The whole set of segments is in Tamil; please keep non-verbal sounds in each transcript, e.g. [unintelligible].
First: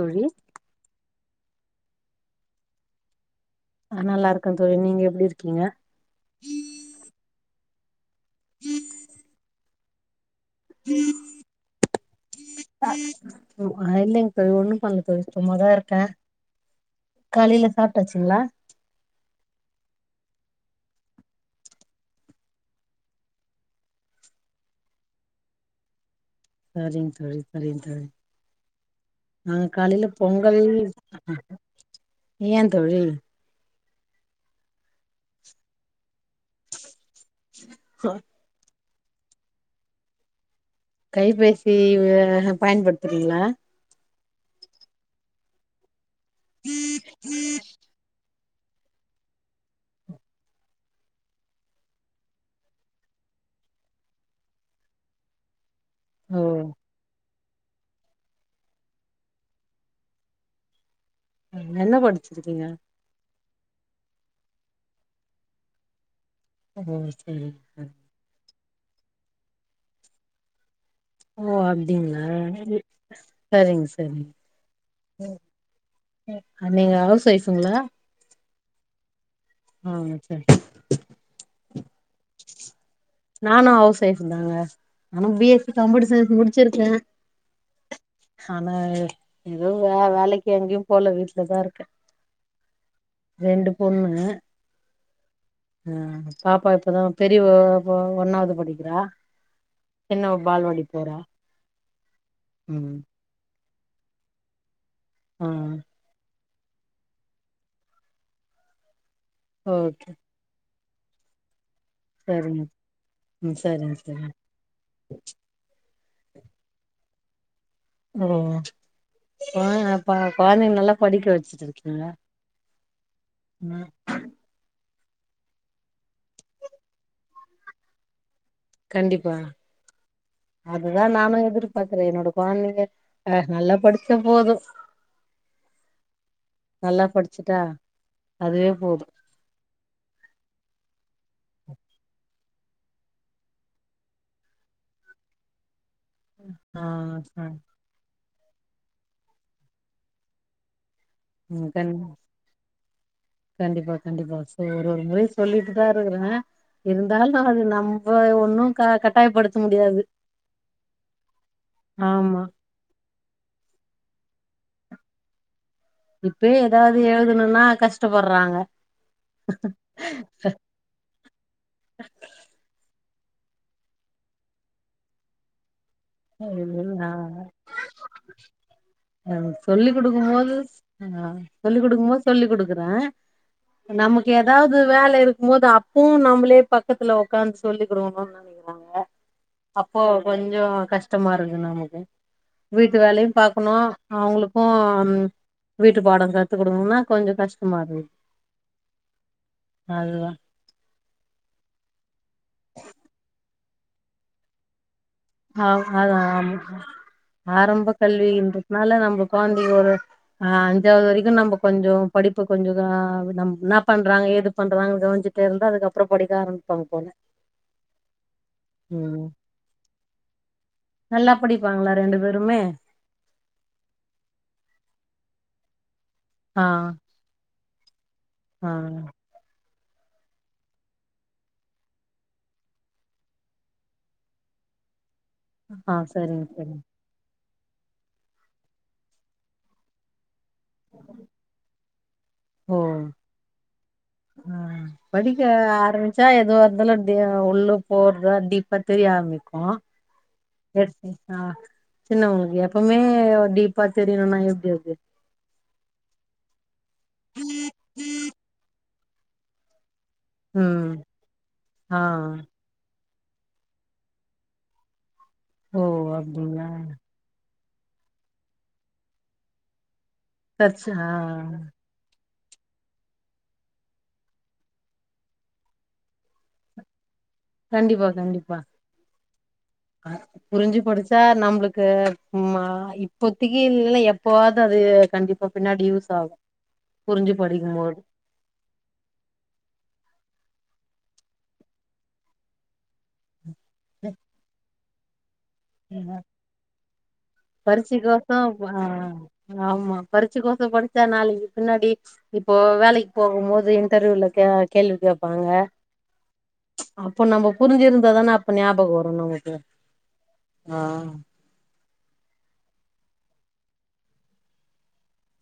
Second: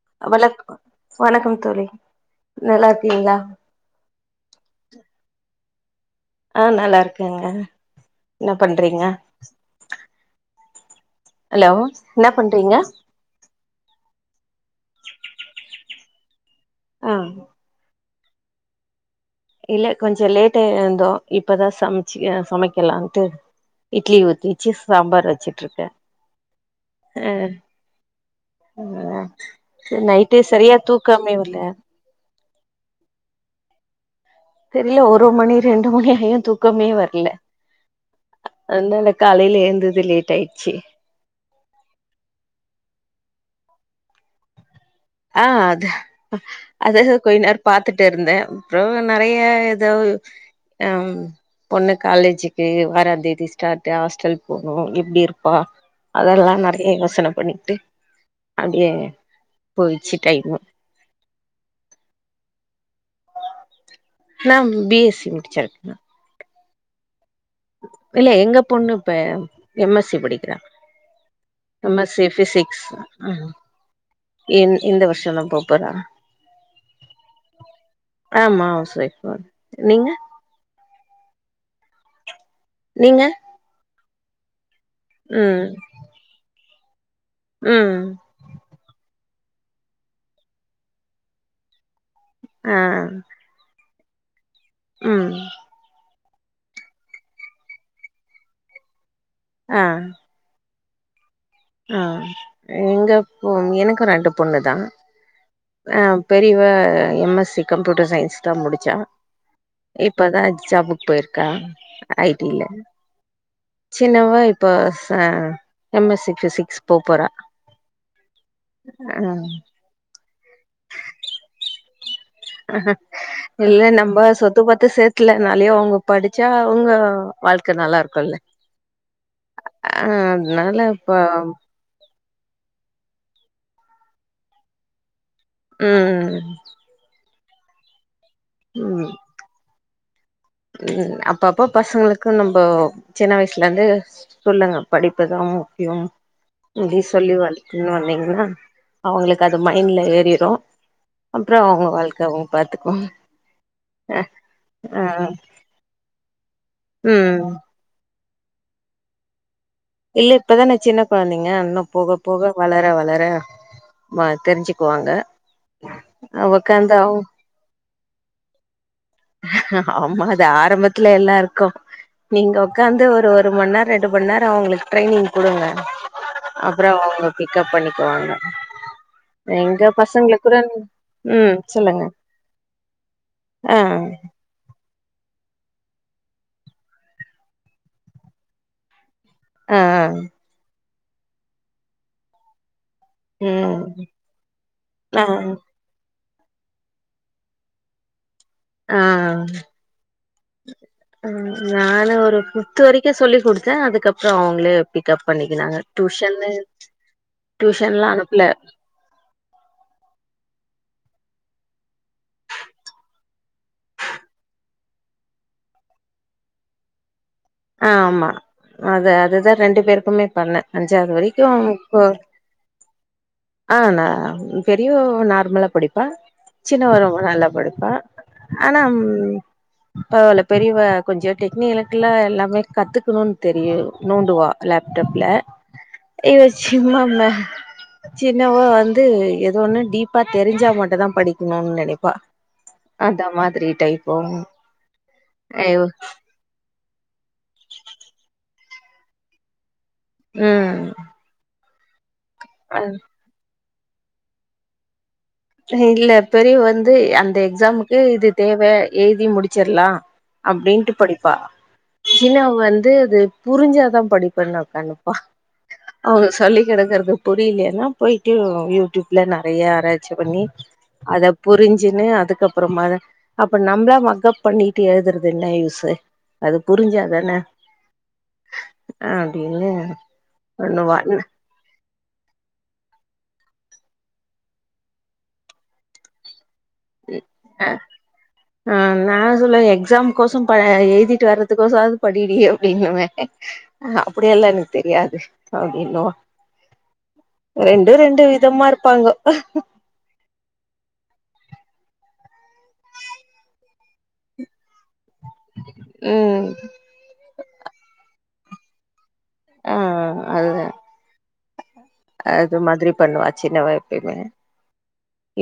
தோழி வணக் வணக்கம் தோழி நல்லா இருக்கீங்களா நா நல்லா இருக்க தோழி நீங்க எப்டி இருக்கீங்க ஆ நல்லா இருக்கேங்க என்ன பண்றீங்க ஹலோ என்ன பண்றீங்க இல்லைங்க தோழி ஒண்ணு பண்ணல தோழி சும்மாதா இருக்கேன் ஆ காலையில சாப் ட்டச்சுங்களா இல்ல கொஞ்சம் லேட்ட ஆ எழுந்தோ இப்பதான் சமைச்சு சமைக்கலாம்ட்டு இட்லி ஊத்திச்சு சாம்பார் வச்சிட்டு இருக்கே சரிங்க தோழி சரிங்க தோழி ஆ நா காலையில நைட்டு பொங்கல் சரியா தூக்கமே வரல ஏ தோழி தெரில ஒரு மணி ரெண்டு மணி ஆயும் தூக்கமே வரல அதால காலையில் எழுந்ததே லேட் ஆகி கைபேசி பயன்படுத்துறீங்களா ஆ அது அத கொய் நரு பாத்துட்டு இருந்தே அப்றம் நறைய ஏதோ ம் பொண்ணு காலேஜுக்கு வாரந்தேதி ஸ்டார்ட் ஹாஸ்டல் போகணும் எப்படி இருப்பா ஓ அதெல்லா நறைய யோசனை பண்ணிட்டு அப்டியே போய்ச்சு டைம்மு என்ன படிச்சிருக்கீங்க நான் பிஎஸ்சி முடிச்சி இருக்கா ம் இல்ல எங்க பொண்ணு இப்ப எம்எஸ்சி படிக்கிறா ஓ எம் எஸ் அப்டிங்களா சி சரிங்க சரிங்க என் இந்த வருஷந்தா போப்போறா எ நீங்க ஹவுஸ் ஒய்ஃபுங்களா ஆமா ஹவுஸ் வொய்ஃபு ஆ சரி நீங்க நானு ஹவுஸ் ஒயஃப் தாங்க ஆனா பி எஸ் ம் சி கம்ப்யூட்டர் சயின்ஸ் முடிச்சிருக்க ம் ஆனா எதுவு வே-வேலைக்கு எங்கயு போல வீட்லதா இருக்க ஆ பொண்ணு ம் ஆ பாப்பா இப்பதா பெரியவ வ ஒண்ணாவது படிக்கிறா ஆ சின்னவ பால்வாடி போறா ஆ ம் எங்க பொ எனக்கு ரெண்டு பொண்ணு தா ஆ ஆ பெரியவ M S C computer science தா முடிச்சா ஓகே இப்பதா ஜாபு போய்ருக்கா ஐ சரிங்க டில ம் சரிங்க சரிங்க சின்னவ இப்ப ச எம் எஸ் சி போபோறா ஓ கொழந்த கொழந்தைங்கள நல்லா படிக்க வச்சுட்டு இருக்கீங்க அ இல்ல ம் நம்ப சொத்து பத்து சேத் வைக்கல நாலயோ அவங்க படிச்சா அவுங்க வாழ்க்க நல்லா இருக்குல்ல கண்டிப்பா ஆ அதனால அதுதா இப்ப நானு எதிர்பாக்குறே என்னோட கொழந்தைங்க அ நல்லா படிச்சா போது ம் ச்சுட்டா அதுவே போது ம் ம் அப்பப்ப பசங்களுக்கு நம்போ சின்ன வயசுலிந்து சொல்லுங்க படிப்புதா யும் ஆ இப்டி சொல்லி ஆ வளத்துனு வந்தீங்ன்னா அவுங்களுக்கது மைண்ட்ல ஏறிரு அப்றோ ம் அவுங்க கண் வாழ்க்க அவுங்க பாத்துக்வாங்க அஹ் அஹ் ட்டு தா இருக்குற இருந்தாலு அது நம்ப ஒன்னு க கட்டாயப்படுத் இல்ல இப்பதான சின்ன கொழந்தைங்க இன்னு போக ஆமா போக வளர வளர வா தெரிஞ்சுக்குவாங்க இப்பயே உக்காந்து ஏதாவது அவங்க எழுதணுன்னா கஷ்டப்படுறாங்க ஆமா அது ஆரம்பத்துல எல்லா இருக்கு நீங்க உக்காந்து ஒரு ஒரு மண் நேரோ ரெண்டு மண் நேரோ அவுங்களுக்கு ட்ரைனிங் குடுங்க அப்பறோ அவுங்க பிக்கப் பண்ணிக்குவாங்க அஹ் சொல்லி எங்க பசங்கள குடுக்கும்மோது கூட அஹ் ம் சொல்லி சொல்லுங்க குடுக்கும்மோ சொல்லி குடுக்குற ஆ நமக்கு எதாவது வேல இருக்கும்மோது அப்பவு நம்மளே பக்கத்துல உக்காந்து சொல்லி கொடுக்கணுனு நெனைக்கிறாங்க ஆ அப்போ கொஞ்சோ கஷ்டமா இருக்கு நமக்கு வீட்டு வேலையு பாக்கணு ம் அவுங்களுக்கு ஆ ம் வீட்டு பாடோ கத் த்து குடுக்கனுனா கொஞ்சோ கஷ்டமா இருகுது ஆஹ் ம் நானு ஒரு முத்து வரைக்கு சொல்லி குடுத்தே அதுக்கப்பறோ அவுங்களே பிக்கப் ஆ பண்ணிக்கினாங்க அதா டியூஷன்னு ஆமா ஆரம்ப டியூஷன்லா அனுப்புல கல்வின்லுறதுனால நம்ப கொழ்ந்தியொரு ஆஹ் அஞ்சாவது வரைக்கு நம்ப கொஞ்சோ படிப்பு கொஞ்ச தா நம் என்ன பண்றாங்க ஏது பண்றாங்கன்னு கவனிச்சுட்டு இருந்தா அதுக்கப்றோ படிக்க ஆரம்பிப்பாங்க போல ஆஹ் ஆமா அது ம் அதுதா ரெண்டு பேருக்குமே பண்ண அஞ்சாவது நல்லா வரைக்கு அ படிப்பாங்களா கோ ரெண்டு பேருமே ஆஹ் நா பெரியோ நா மலா படிப்பா ஆ சின்னவ ரொம்ப நல்லா படிப்பா ஆ ஆனாம் பவல பெரியவ கொஞ்ச டெக்னிலக்கல எல்லா மே கத்துக்குணுன் தெரியு நோண்டுவா லேப்டப் ல ஆ இவ சரிங்க சரிங்க சிம்மாம சின்னவ வந்து எதோண்ணு டீப்பா தெரிஞ்சா மட்டுந்தா படிக்கணுன் நெனிப்பா ஓ ஆஹ் படிக்க இவ ஆரம்பிச்சா எதுவாருந்தாலு து உள்ள போறதா டீப்பா தெரிய ஆரம்பிக்கு [inaudible] ம் சின்னவங்களுக்கு அ எப்பமே ஒ டீப்பா தெரியணுனா எப்டி அது இ இல்ல பெரியவ வந்து அந்த எக்ஸாமுக்கு இது தேவ எழுதி முடிச்சர்லா அப்டின்ட்டு ம் படிப்பா ஆ சின்னவ வந்து அது புரிஞ்சாதா படிப்பேனு உக்கானுப்பா ஓ அவுங்க சொல்லி அப்டிங்களா குடுக்கறது புரில னா போய்ட்டு யூடியூப்ல நறைய ஆராய்ச்சி பண்ணி சர்ச் அத ஆ புரிஞ்சின்னு அதுக்கப் ப்றமாத அப்ப நம்பலா மக்கப் பண்ணிட்டு எழுதுறது என்ன யூஸ்சு அது புரிஞ்சாதான கண்டிப்பா கண்டிப்பா அப்டின்னு அ புரிஞ்சு பண்ணுவா படிச்சா நம்ளுக் கு மா இப்போத்திக்கு இல்லன எப்பவாது அது கண்டிப்பா பின்னாடி யூஸ் ஆகு புரிஞ்சு படிக்கும்போது அ நா சொல்ல எக்ஸாம் கோசுங் ப எழுதிட்டு வர்றதுக்கோசாது படி டி அப்புடின்னுவே அப்புடியெல்லா எனக்கு தெரியாது அப்டின்னுவா பரிச்சி கோசு ஆஹ் ஆமா பரிட்ச்சு கோச படிச்சா நாளைக் பின்னாடி இப்போ வேலைக் போகும்மோது இன்டர்வியூல கே கேள்வி கேப்பாங்க ம் அப்போ நம்ம புரிஞ்சிருந்த தான அப்ப ஞ்யாபகோ [unintelligible] ஆ அது ஆஹ் அது மாதிரி பண்ணுவா சின்னவா எப்பயுமே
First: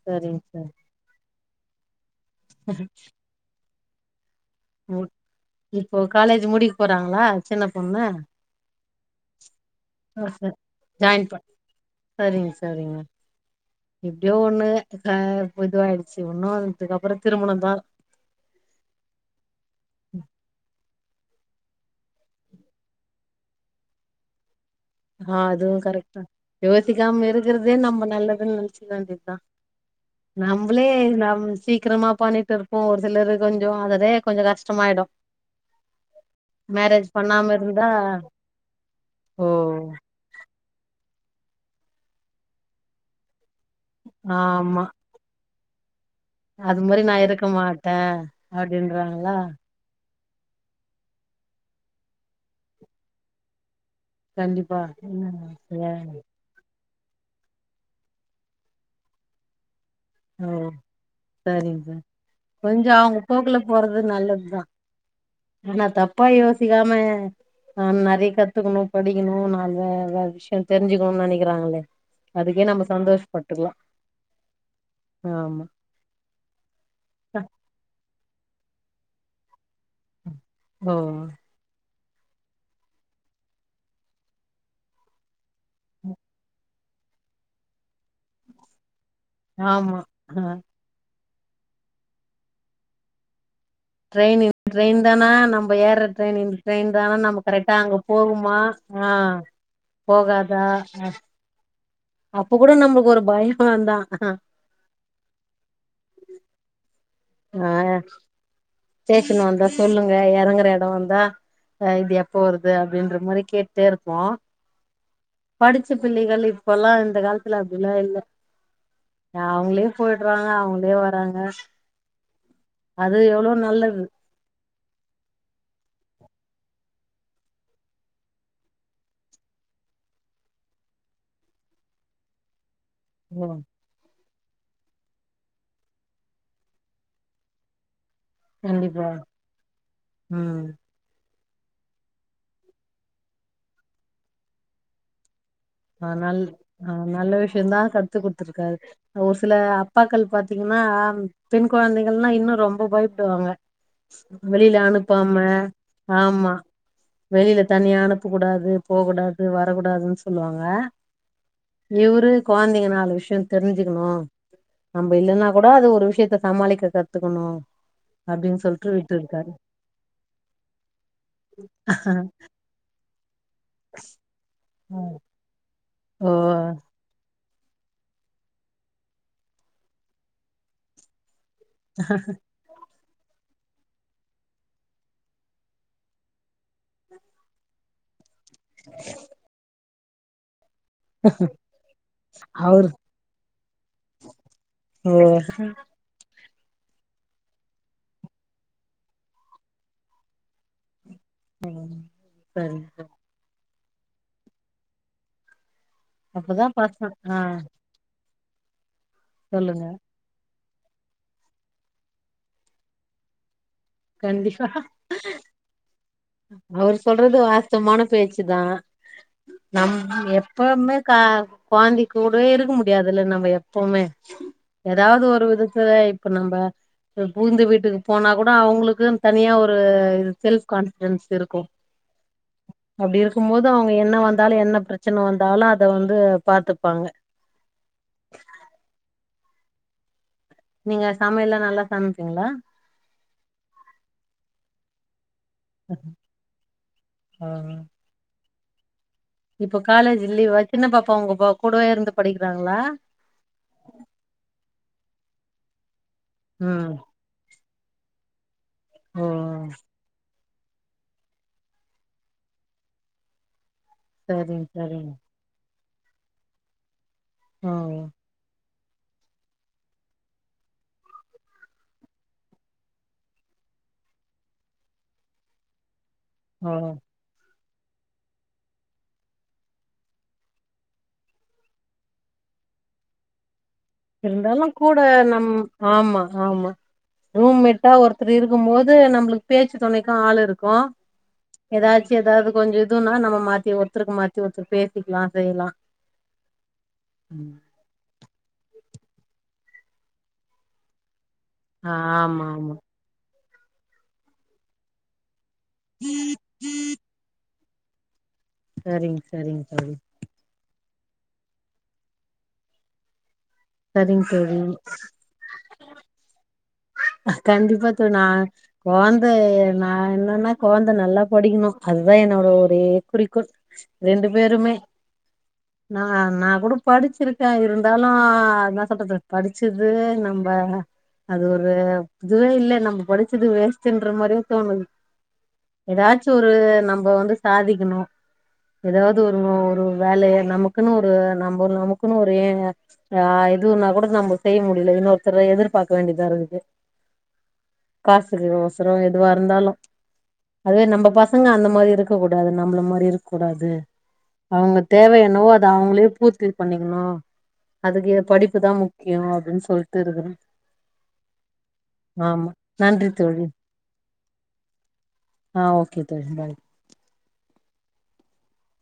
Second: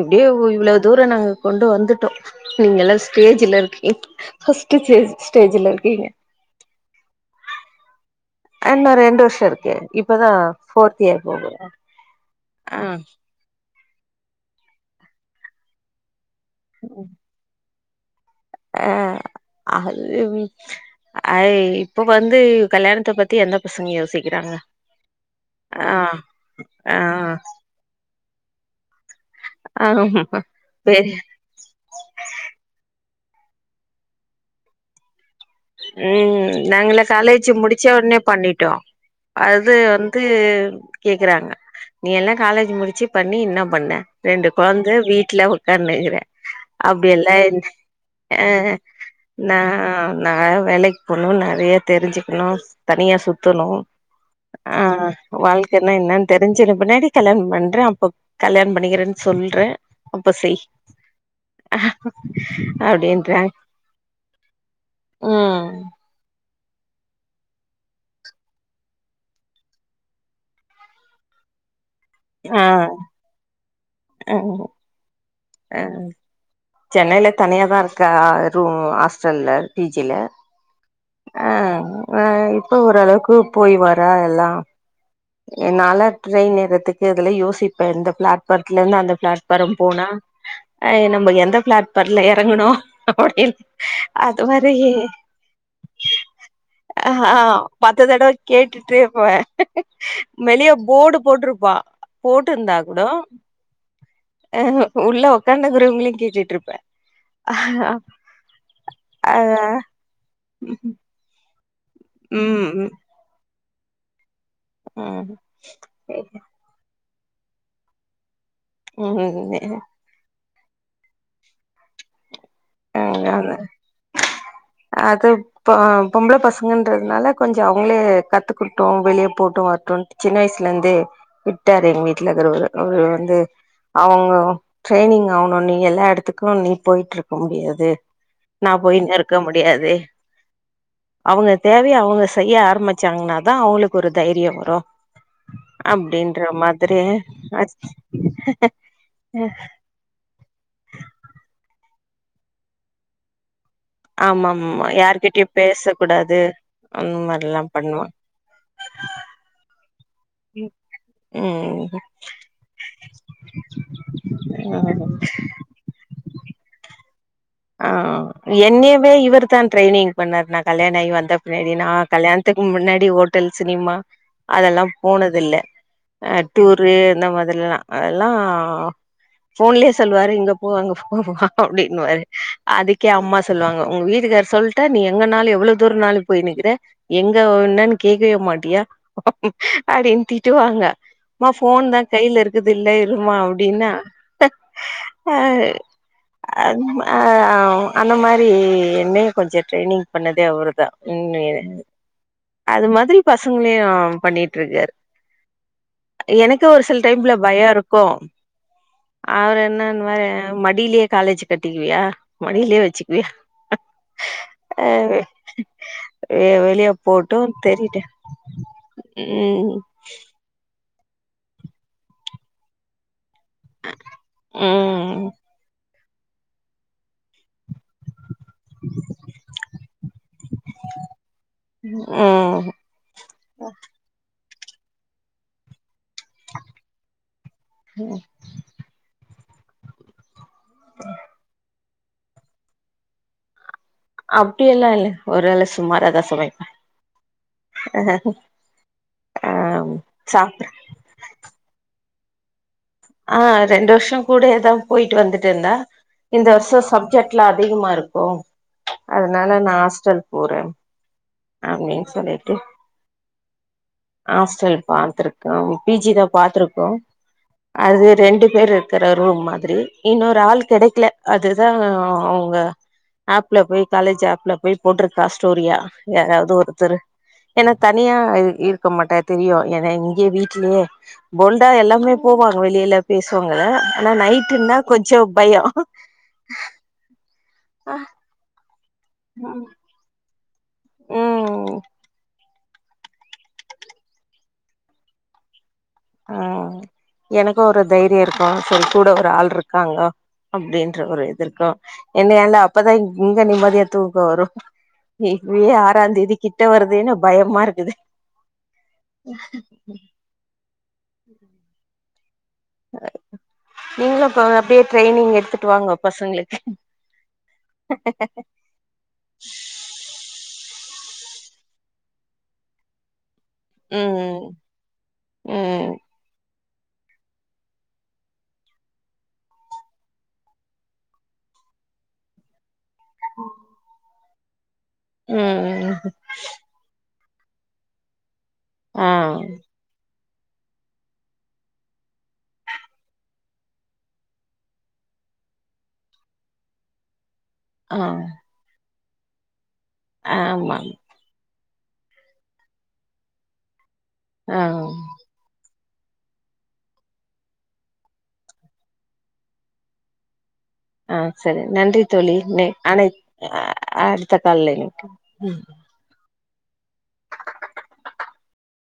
இப்டியே சரிங்க சார் இவ்ளோ தூரொ நாங்க கொண்டு வந்துட்டோ நீங்க எல்லா ஸ்டேஜுல இருக்கீங்க ஃபர்ஸ்ட் ஸ்டேஜ் ஓக் ஸ்டேஜ்ல இப்போ இருக்கீங்க காலேஜ் முடிக்க போறாங்களா சின்ன பொண்ணு இன்னு ரெண்டு வருஷ இருக்கே ஆ, இப்பதா சரி. ஃபோர்த் இயர் ஜாயின் போக பண் போற சரிங்க ஆ சரிங்க எப்டியோ ஒன்னு ஹா பொதுவாயிடுச்சு ஒன்னு இதுக்குப்பறொ திருமணந்தா அ அதுவ் ஐ இப்ப வந்து கல்யாணத்த பத்தி எந்த பசங்க யோசிக்கிறாங்க. ஆ அதுவு ஆ கரெக்ட்தா ஆ யோசிக்காம இருக்கறதே நம்ம நல்லதுன்னு நெனச் கிற வேண்டிதா ஆமா நம்மளே பெரிய நம்ம சீக்கிரமா பண்ணிட்டுருப்போ ஒரு சிலர் கொஞ்சொ அதலே கொஞ்சொ கஷ்டமாயிடு ம் நாங்கள்லா மேரேஜ் காலேஜு பண்ணாம இருந்தா முடிச்சோனே பண்ணிட்டோ ஓ அது வந் து கேக்குறாங்க நீ எல்லா காலேஜ் முடிச்சு பண்ணி இன்ன பண்ண ரெண்டு ஆமா கொழந்த வீட்டுல உக்காந்துருக்றே அது மாரி நா அப்டியல்ல இருக்க இல் மாட்டே அ அ அப்டின்றாங்களா நா நா வேலைக்கு போணு நெறைய தெரிஞ்சுக்கணு தனியா சுத்தணு கண்டிப்பா ஆ என்ன வாழ்க்கனா சரி. என்னனு தெரிஞ்சற பின்னாடி கல்யாணொ பண்றே அப்பப் கல்யாண பண்ணிக்கறேன்னு சொல்றே அப்ப ஓ செய் சரிங்க கொஞ்சொ அவங்க அப்டின்றாங்க போக்குல போறது நல்லதுதா ம் ஆனா தப்பா யோசிக்காம ஆ நெறைய கத்துக்கணு படிக்கணு நாலு வெ வெ விஷ்யொ தெரிஞ்சுக்கணு நெனைக்கிறாங்களே ஆ அதுக்கே நம்ம சந்தோஷப்பட்டுக்கலா ஆமா அ சென்னைல தனியாதா இருக்க ரூம் ஹாஸ்டல்ல டி ஜி ல ஓ ஆ ஆ இப்ப ஓரளவுக்கு போய் வரா எல்லா என்னால ட்ரெயின் ஏறத்துக்கு இதுலா யோசிப்பே எந்த பிளாட்ஃபாரத்துல இருந்து அந்த பிளாட்ஃபாரம் ஆமா போனா ஆ அ நம்ம எந்த பிளாட்ஃபார்ல எறங்கணு அப்புடின்னு ட்ரெயின் [inaudible] ட்ரெயின் தானா நம்ப ஏற ட்ரெயின் இந்த ட்ரெயின் தானா நம்மொ கரெக்டா அங்க போவோமா [unintelligible] வெளியே போடு போட்டுருக் அப்போ கூட நம்மளுக்கு ஒரு பயொ ந்தா அஹ உள்ள உக்காந்துக்ரவங்களையு கேட்டுட்டுருப்ப ஆ ஸ்டேஷன் வந்தா சொல்லுங்க எறங்குற எடோ வந்தா அ இது எப்போ வருது ம் அப்படின்ற மாரி கேட்டுட்டே இருப்போ ம் படிச்ச பிள்ளைகள் இப்பல்லா இந்த காலத்துல அப்படிலா இல்ல ய ம் அவங்களே போயிடறாங்க அவங்களே வராங்க அது ம் எவ்ளோ நல்லது அது ப்பொ பொம்பள பசங்கன்றதுனால கொஞ்சொ அவங்களே கத்துக்குட்டோ வெளியே போட்டு வரட்டு ஒன் சின்ன வயசுல இருந்து விட்டாரு எங்க வீட்டுல இருக்கறவர் அவர் வந்து ஓ அவங்க ட்ரைனிங் ஆவணு நீ எல்லா எடத்துக்கு நீ போயிட்டுருக்க முடியாது. நா கண்டிப்பா போயின்னுருக்க முடியாது. ம் அவங்க தேவைய அவங்க செய்ய ஆரம்பிச்சாங்கன்னாதா அவங்களுக்கு ஒரு தைரியோ வரு ஆ நல் அப்டின்ற ஆ மாதிரி நல்ல விஷயந்தா கத்து குடுத்துருக்காரு ஒரு சில அப்பாக்கள் பாத் தீங்கன்னா பெண் குழந்தைகள்னா இன்னு ரொம்ப பயப்படுவாங்க. வெளில ஆமாமா அனுப்பாம யார்கிட்டயு பேச கூடாது ஆமா அந்த வெளில மாரில்லா தனியா பண்ணுவா அனுப்ப கூடாது போகூடாது வரக்கூடாதுன்னு சொல்லுவாங்க. ம் இவரு கொழந்தைங்க நாலு விஷயொ தெரிஞ்சுக்கணு ம் நம்ப இல்லன்னா கூட அது ஒரு விஷயத்த சமாளிக்க கத் ஆ ம் என்னயவே இவர்தா ட்ரைனிங் பண்ணாரு நா கல்யாணாகி வந்த பின்னாடி நா கல்யாணத்துக்கு முன்னாடி ஓ ஓட்டல் சினிமா அதெல்லா போனதில்ல ஓ ஆ டூர் இந்த மா தில்லா அதெல்லா ஃபோன்லயே சொல்லுவாரு இங்க போ அங்க போ அப்படின்னுவாரு அதுக்கே அம்மா சொல்லுவாங்க உங்க வீட்டுக்காரு சொல்ட்டா நீ எங்கனாலு எவ்ளோ தூரனாலு போய் நிக்கிற எங்க என்னு கேக்கவே மாட்டியா அப்படின்னு திட்டு வாங்க அம்மா போன் தான் கையில இருக்குது அவரு இல்ல இருமா அப்படின்னா ஓ ஆ [unintelligible] அ் அந்த மாரி என்னயு கொஞ்ச ட்ரைனிங் பண்ணதே அவருதா ம் சரி. மாதிரி [unintelligible] பண்ணிட்டு இருக்காரு அப்பதா எனக்கு ஒரு சில பசங்க டைம்ல ஆ பயம் இருக்கு அவரு சொல்லுங்க என்னன்னு வாரு மடியிலேயே காலேஜ் கட்டிக்குவியா மடியிலேயே வச்சுக்குவியா கண்டிப்பா. ஆ வெளிய அவர் சொல்றது போட்டு வாஸ்தமான தெரியட்டு பேச்சு தான் ம் நம் எப்ப எப்பவுமே கா குழந்தை கூடவே இருக்க முடியாதுல நம் ம எப்பவுமே ஏதாவது ம் ஒரு விதத்துல இப்ப நம்ம புகந்து வீட்டுக்கு போனா கூட அவங்களுக்கு தனியா ஒரு இ செல்ப் கான் டன்ஸ் இருக்கு ம் அப்டி இருக்கும் போது அவங்க என்ன வந்தாலும் என்ன பிரச்சன வந்தாலும் அ அத வந்து பாத்துப்பாங்க நீங்க சமைய எல்லாம் நல்லா சமைப்பீங்களா அப்படிய எல்லாம் இல்ல ஒரு வேள சுமாராதான் சமைப்பே ஆ ஆ இப்ப காலேஜ் லீவா சாப்ட்ற சின்ன பாப்பா உங்க கூடவே இருந்து படிக்கிறாங்களா ஆ ரெண்டு வருஷோ கூடயே தா போயிட்டு வந்துட்டு இருந்தா இந்த வருஷம் ம் சப்ஜெக்ட்லா அதிகமா இருக்கும் ஓ அதனால நான் ஆஸ்டல் போற அப்டின்னு சொல்லிட்டு நாங்க எழுந்த லேட்டு சரிங்க ஹாஸ்டல் சரிங்க பாத்துருக்கோ பிஜி தான் பாத்துருக்கோ ஓ அது ரெண்டு பேரு இருக்கிற ரூம் மாதிரி இன்னொரு ஆள் கிடைக்கல அதுதான் அவங்க ஆப்ல போய் காலேஜ் ஆப்ல போய் போட்ருக்கா ஸ்டோரியா யாராவது ஓ ஒருத்தரூ ஏன்னா தனியா இருக்க மாட்டா தெரியும் ஏன்ன இங்கய வீட்லயே போல்டா எல்லாமே போவாங்க வெளியில பேசுவாங்க ஆனா இருந்தாலு நைட்டுன்னா கூட கொஞ்சோ நம் பயோ ஆமா ஆமா ரூம் மெட்டா ஒருத்தரு இருக்கும் போது நம்மளுக்கு பேச்சு தொணைக்கும் ஆள்ருக்கு ருக்கும் ம் யெதாச்சும் யேதாவது கொஞ்சம் யிதுன்னா நம்ம மாத்தி ஒருத்தருக்கு மாத்தி ஒருத்தரு பேசிக்கலா செய்யலா ஆ ம் யெனக்கு ஒரு தைரியருக்கு சரி கூட ஒரு ஆள்ருக்காங்க அப்டின்ற ஒரு யிதுருக்கு ஆ யென்ன ஆமா அந்த ஆமா அப்பதான் நிம்மதியா தூக்க வரும் யி ஆறாந்தேதி கிட்ட வருதேன்னு பயமாருக்கு எது செரிங்க சரிங்க தோழி [inaudible] சரிங்க நீங்களும் இப்ப தோழி அப்டியே ட்ரைனிங் எடுத்துட்டு வாங்க பசங்களுக்கு கண்டிப்பா தோழி நா குழந்த நான் என்னன்னா குழந்த நல்லா படிக்கணு அதுதான் என்னோட ஒரே குறிக் கோள் ரெண்டு ம் பேருமே ம் நான் நா கூட படிச்சிருக்கே இருந்தாலு அதான் சொல்றது படிச்சது நம்ப அது ஒரு இதுவேயில்ல நம்பா படிச்சது வேஸ்ட்ன்ற மாரியும் தோணுது ம் எதாச்சும் ஒரு நம்பவந்து சாதிக்கணும் ஆ எதாவது ஒரு ஒரு வேலய நமக்குன்னு ஒரு நம்ப நமக்குன்னு ஒரு யே ஆ யிதுன்னா கூட நம்ப செய்ய முடியல யின்னொருத்தர் எதிர்பார்க்க வேண்டியதாருக்குது ஆ காசுக்கு அவசரம் எதுவாருந்தாலு ஆமா அதுவே நம்ப பசங்க அந்த மாரிருக்கக்கூடாது நம்பள மாதிரிருக்கக்கூடாது ஆ அவங்க தேவை யென்னவோ அது அவங்க அவங்களே பூர்த்தி பண்ணிக்கணும் அதுக்கு படிப்புதான் முக்கியம் அப்டின்னு சொல்ட்டுருக்கிறே ஆ சரி நன்றி தோழி நி அனை நன்றி தோழி அடுத்த கால்ல யினைக்கு ஆ ஓகே தோழி பாய்